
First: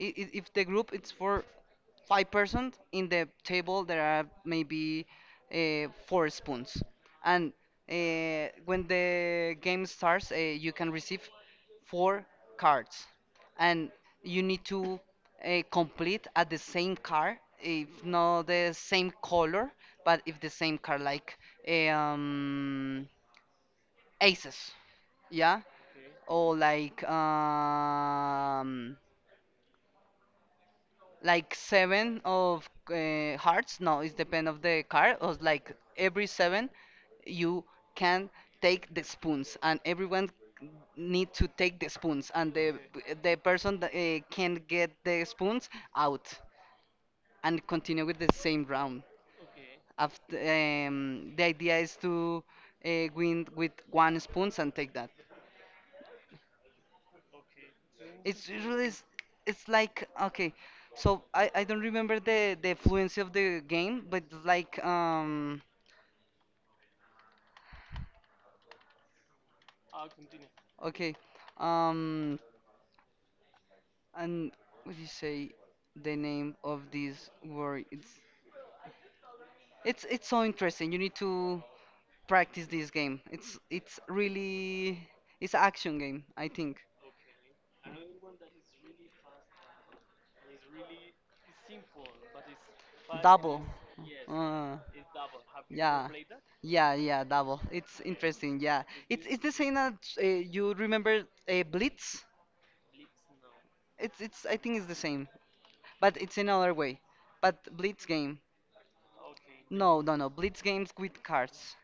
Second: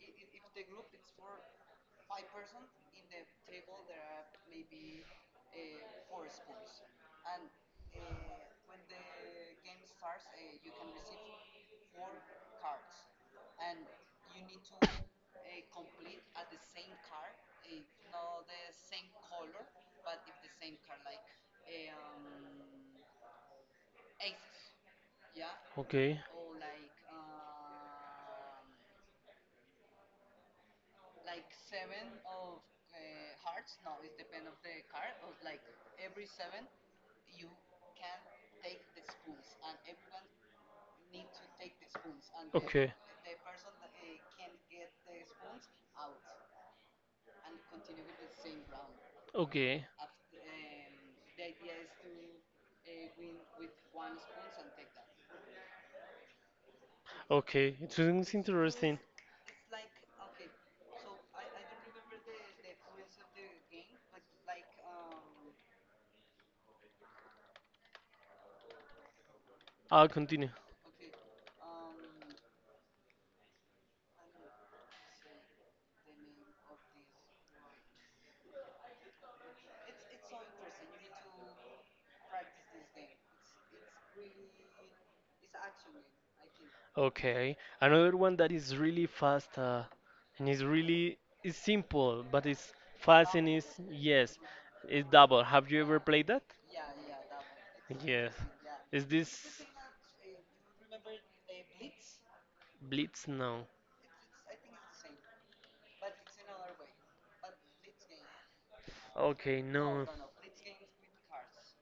Speaker 1: if the group it's for five persons in the table there are maybe four spoons and when the game starts you can receive four cards and you need to complete at the same card. If not the same color but if the same card, like eh, um, aces yeah
Speaker 2: Okay.
Speaker 1: or like seven of hearts. No, it's depend of the card. Or like every seven, you can take the spoons, and everyone need to take the spoons, and the
Speaker 2: Okay.
Speaker 1: person that can get the spoons out and continue with the same round.
Speaker 2: Okay.
Speaker 1: After, the idea is to win with one spoons and take that.
Speaker 2: Okay. It seems
Speaker 1: It's it really
Speaker 2: interesting.
Speaker 1: it's like okay, so I don't remember the fluency of the game, but like
Speaker 2: I'll continue.
Speaker 1: okay um and what do you say the name of this word? It's so interesting. You need to practice this game. It's really it's an action game, I think.
Speaker 2: Okay, another one that is really fast and is simple, but it's fast and
Speaker 1: Double.
Speaker 2: is,
Speaker 1: Uh,
Speaker 2: yes,
Speaker 1: Have
Speaker 2: it's double. Have
Speaker 1: you ever
Speaker 2: you ever
Speaker 1: yeah. Played
Speaker 2: played
Speaker 1: that?
Speaker 2: that?
Speaker 1: Yeah, yeah, double. It's
Speaker 2: Yes.
Speaker 1: interesting. Yeah,
Speaker 2: Is
Speaker 1: it it's is. It's the
Speaker 2: this
Speaker 1: same as you remember Blitz.
Speaker 2: Blitz? No.
Speaker 1: It's I think it's the same, but it's another way. But Blitz game. Okay.
Speaker 2: Okay,
Speaker 1: No,
Speaker 2: no.
Speaker 1: no, no. Blitz games with cards.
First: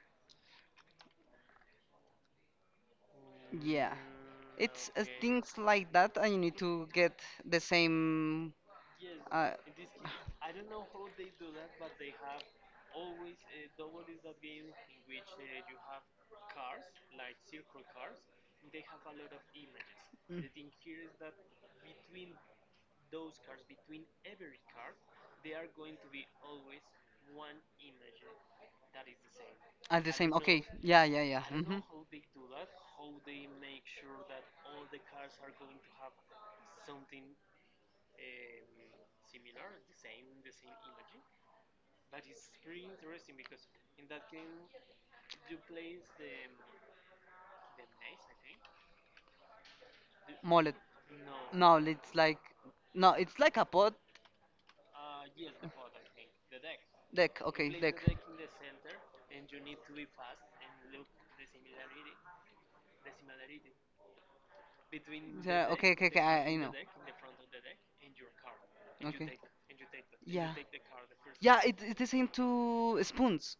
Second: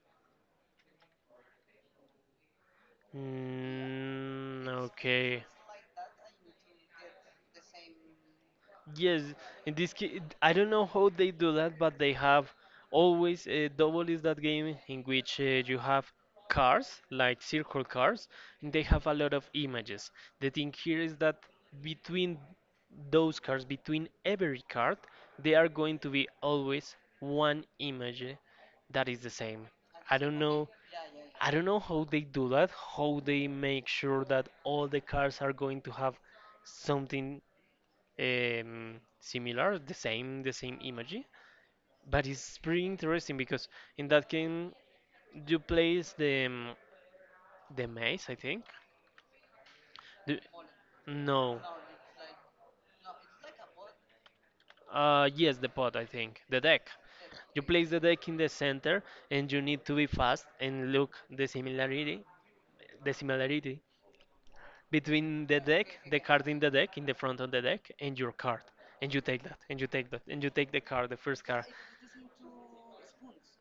Speaker 1: Yeah,
Speaker 2: Mm,
Speaker 1: it's okay.
Speaker 2: okay.
Speaker 1: Things like that, and you need to get the same. Yes,
Speaker 2: Yes, in
Speaker 1: In
Speaker 2: this
Speaker 1: this case,
Speaker 2: case,
Speaker 1: I
Speaker 2: I don't
Speaker 1: don't
Speaker 2: know
Speaker 1: know how
Speaker 2: how they do
Speaker 1: that,
Speaker 2: that,
Speaker 1: but
Speaker 2: but they
Speaker 1: they have
Speaker 2: have always,
Speaker 1: double
Speaker 2: double
Speaker 1: is
Speaker 2: is
Speaker 1: that
Speaker 2: that
Speaker 1: game
Speaker 2: game
Speaker 1: in
Speaker 2: in
Speaker 1: which
Speaker 2: which you have
Speaker 1: cars,
Speaker 2: cars, like circle cars, and
Speaker 1: like
Speaker 2: they have a lot of images.
Speaker 1: mm.
Speaker 2: The thing here is that between those cars, between every card, there are going to be always one image that is the same.
Speaker 1: Are the
Speaker 2: I
Speaker 1: same.
Speaker 2: don't
Speaker 1: Okay.
Speaker 2: know.
Speaker 1: Yeah, yeah, yeah.
Speaker 2: I don't
Speaker 1: Hmm
Speaker 2: know how they do that, how they make sure that all the cars are going to have something similar, the same, image, but it's pretty interesting because in that game you place the maze, I think. The,
Speaker 1: mullet.
Speaker 2: no,
Speaker 1: No, it's like no, it's like a pod
Speaker 2: uh, yes, the pot, I think. The deck.
Speaker 1: deck.
Speaker 2: You
Speaker 1: Okay,
Speaker 2: place the
Speaker 1: deck.
Speaker 2: deck in the center and you need to be fast and look the similarity between the
Speaker 1: Yeah. Okay.
Speaker 2: deck,
Speaker 1: Okay.
Speaker 2: the
Speaker 1: Okay.
Speaker 2: card
Speaker 1: I
Speaker 2: in the
Speaker 1: know.
Speaker 2: deck, in the front of the deck, and your card. And you
Speaker 1: Okay.
Speaker 2: take that, and you take that, and you
Speaker 1: Yeah.
Speaker 2: take the card, the first
Speaker 1: Yeah,
Speaker 2: card.
Speaker 1: it is into spoons,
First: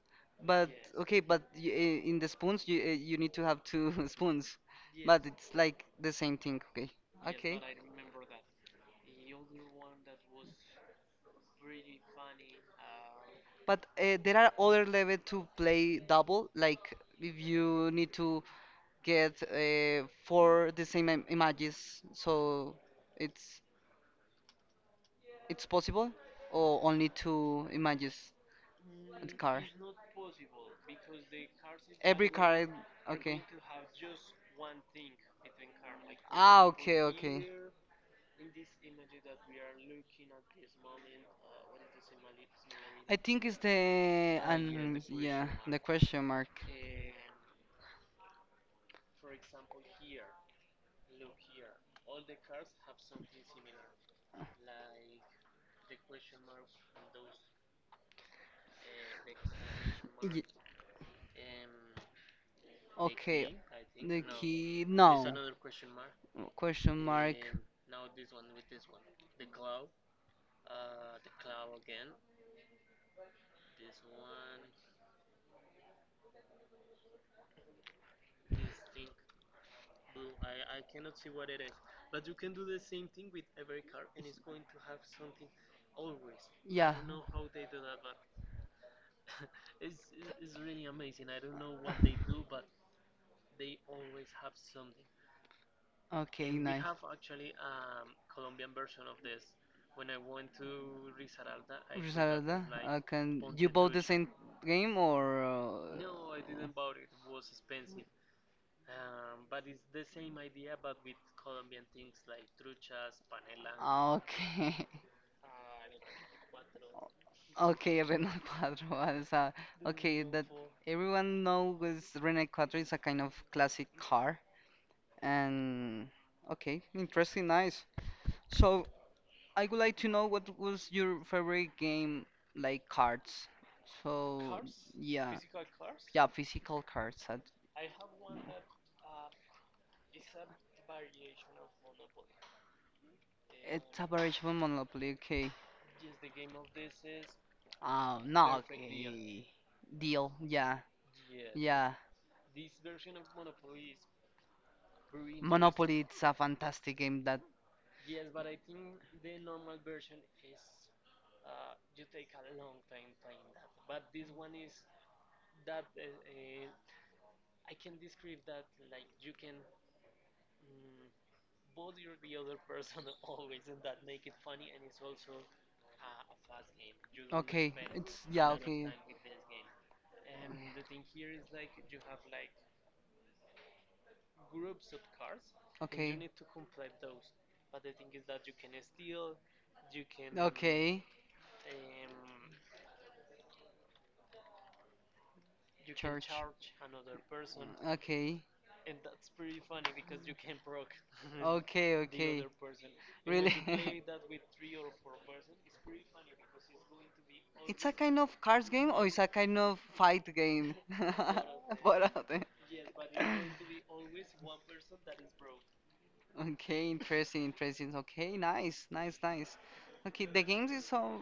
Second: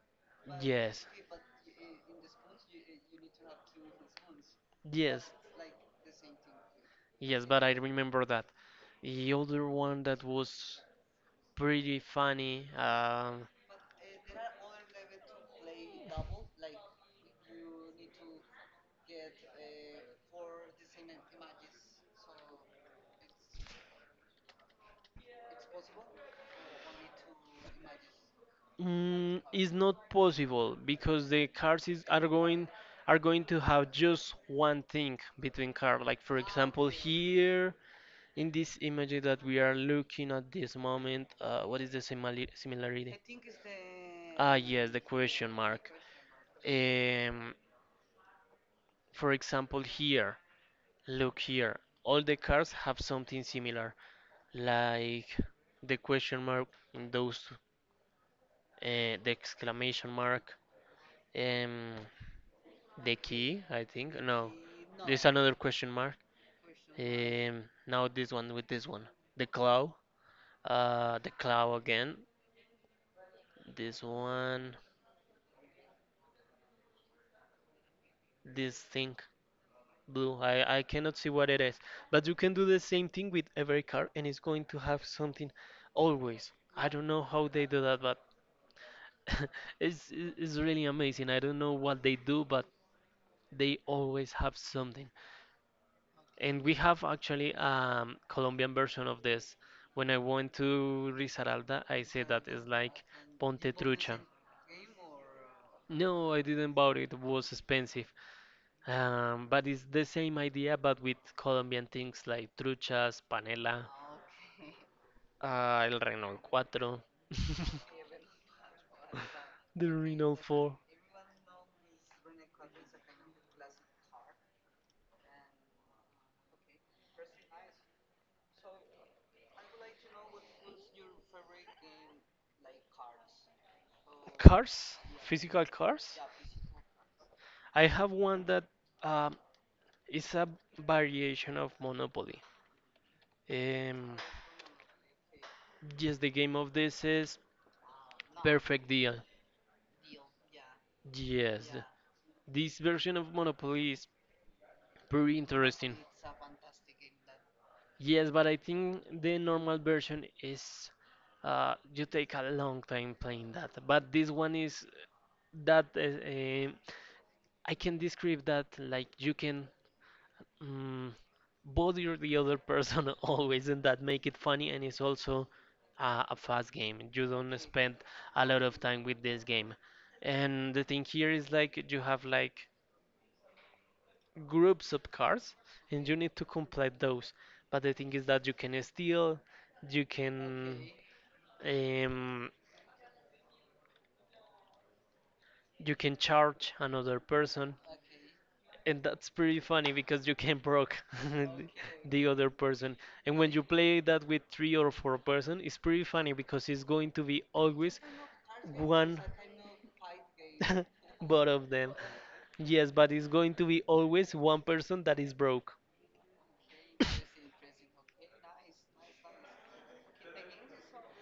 Speaker 1: but
Speaker 2: Yes.
Speaker 1: okay, but in the spoons you you need to have two spoons, but
Speaker 2: Yes.
Speaker 1: it's like the same thing. Okay,
Speaker 2: Yes,
Speaker 1: okay.
Speaker 2: but I remember that. The other one that was pretty funny. Um,
Speaker 1: But there are other level to play double, like if you need to get four the same im images, so it's it's possible, or only two images at
Speaker 2: mm,
Speaker 1: car.
Speaker 2: is not possible because the cars are
Speaker 1: Every car,
Speaker 2: going are
Speaker 1: okay.
Speaker 2: going to have just one thing between car. Like, for
Speaker 1: Ah,
Speaker 2: example,
Speaker 1: okay, okay.
Speaker 2: here in this image that we are looking at this moment, what is the simili similarity?
Speaker 1: I think it's the
Speaker 2: Ah, yes, the
Speaker 1: and yeah,
Speaker 2: question
Speaker 1: the
Speaker 2: mark.
Speaker 1: question mark.
Speaker 2: Um, for example, here, look here. All the cars have something similar, like the question mark, those, the exclamation
Speaker 1: Ye-
Speaker 2: mark, um, the
Speaker 1: okay,
Speaker 2: key, I think.
Speaker 1: the
Speaker 2: No,
Speaker 1: key.
Speaker 2: there's
Speaker 1: No,
Speaker 2: another question mark.
Speaker 1: question mark.
Speaker 2: Now this one with this one, the claw, the claw again. This one, this thing, blue. I cannot see what it is, but you can do the same thing with every card, and it's going to have something always. I
Speaker 1: Yeah.
Speaker 2: don't know how they do that, but it's really amazing. I don't know what they do, but they always have something.
Speaker 1: Okay,
Speaker 2: And we
Speaker 1: nice.
Speaker 2: have actually a Colombian version of this. When I went to Risaralda, I said that
Speaker 1: Risaralda,
Speaker 2: it's like
Speaker 1: can you
Speaker 2: Ponte
Speaker 1: bought the
Speaker 2: Trucha.
Speaker 1: same game or?
Speaker 2: No, I didn't buy it, it was expensive. But it's the same idea, but with Colombian things like truchas, panela,
Speaker 1: Ah, okay,
Speaker 2: el Renault 4,
Speaker 1: okay, René Cuadro. As a,
Speaker 2: the
Speaker 1: okay,
Speaker 2: Renault
Speaker 1: that
Speaker 2: 4.
Speaker 1: everyone knows René Cuadro is a kind of classic car, and okay, interesting, nice. So I would like to know what was your favorite game, like cards. So
Speaker 2: Cars,
Speaker 1: yeah,
Speaker 2: physical cars.
Speaker 1: yeah, physical cards.
Speaker 2: I have one that um, is a variation of Monopoly.
Speaker 1: It's a
Speaker 2: Um,
Speaker 1: variation of Monopoly. Okay,
Speaker 2: yes, the game of this is
Speaker 1: Um,
Speaker 2: Perfect Deal.
Speaker 1: eh, deal. Yeah,
Speaker 2: Yes,
Speaker 1: yeah.
Speaker 2: this version of Monopoly is pretty interesting.
Speaker 1: It's a fantastic game. That
Speaker 2: Yes, but I think the normal version is, you take a long time playing that. But this one is that I can describe that like you can mm, both the other person always, and that make it funny. And it's also a fast game. You don't spend a lot of time with this game. And the thing here is like you
Speaker 1: when
Speaker 2: have like groups of cards, and you need to
Speaker 1: you
Speaker 2: complete those. But the thing is that you can steal, you can
Speaker 1: okay.
Speaker 2: um, you can charge another person.
Speaker 1: Okay.
Speaker 2: And that's pretty funny because you can proc
Speaker 1: Okay.
Speaker 2: the
Speaker 1: The
Speaker 2: other person. And when you play that with three or four-person, it's pretty funny because it's going to be
Speaker 1: it's a
Speaker 2: always
Speaker 1: kind of cards game or it's
Speaker 2: one
Speaker 1: a kind of fight game?
Speaker 2: both of them.
Speaker 1: What are they?
Speaker 2: Yes, but it's going to be always one person that is broke.
Speaker 1: Okay, interesting, interesting. Okay, nice, nice, nice. Okay, the games is so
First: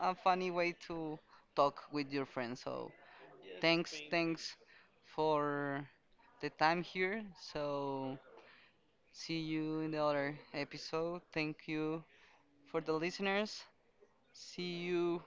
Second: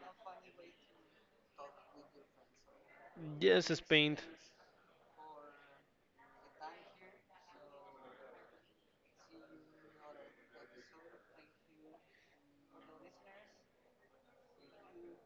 Speaker 1: a funny way to talk with your friends. So
Speaker 2: Yes,
Speaker 1: thanks,
Speaker 2: Spain.
Speaker 1: thanks for the time here. So see you in the other episode. Thank you for the listeners. See you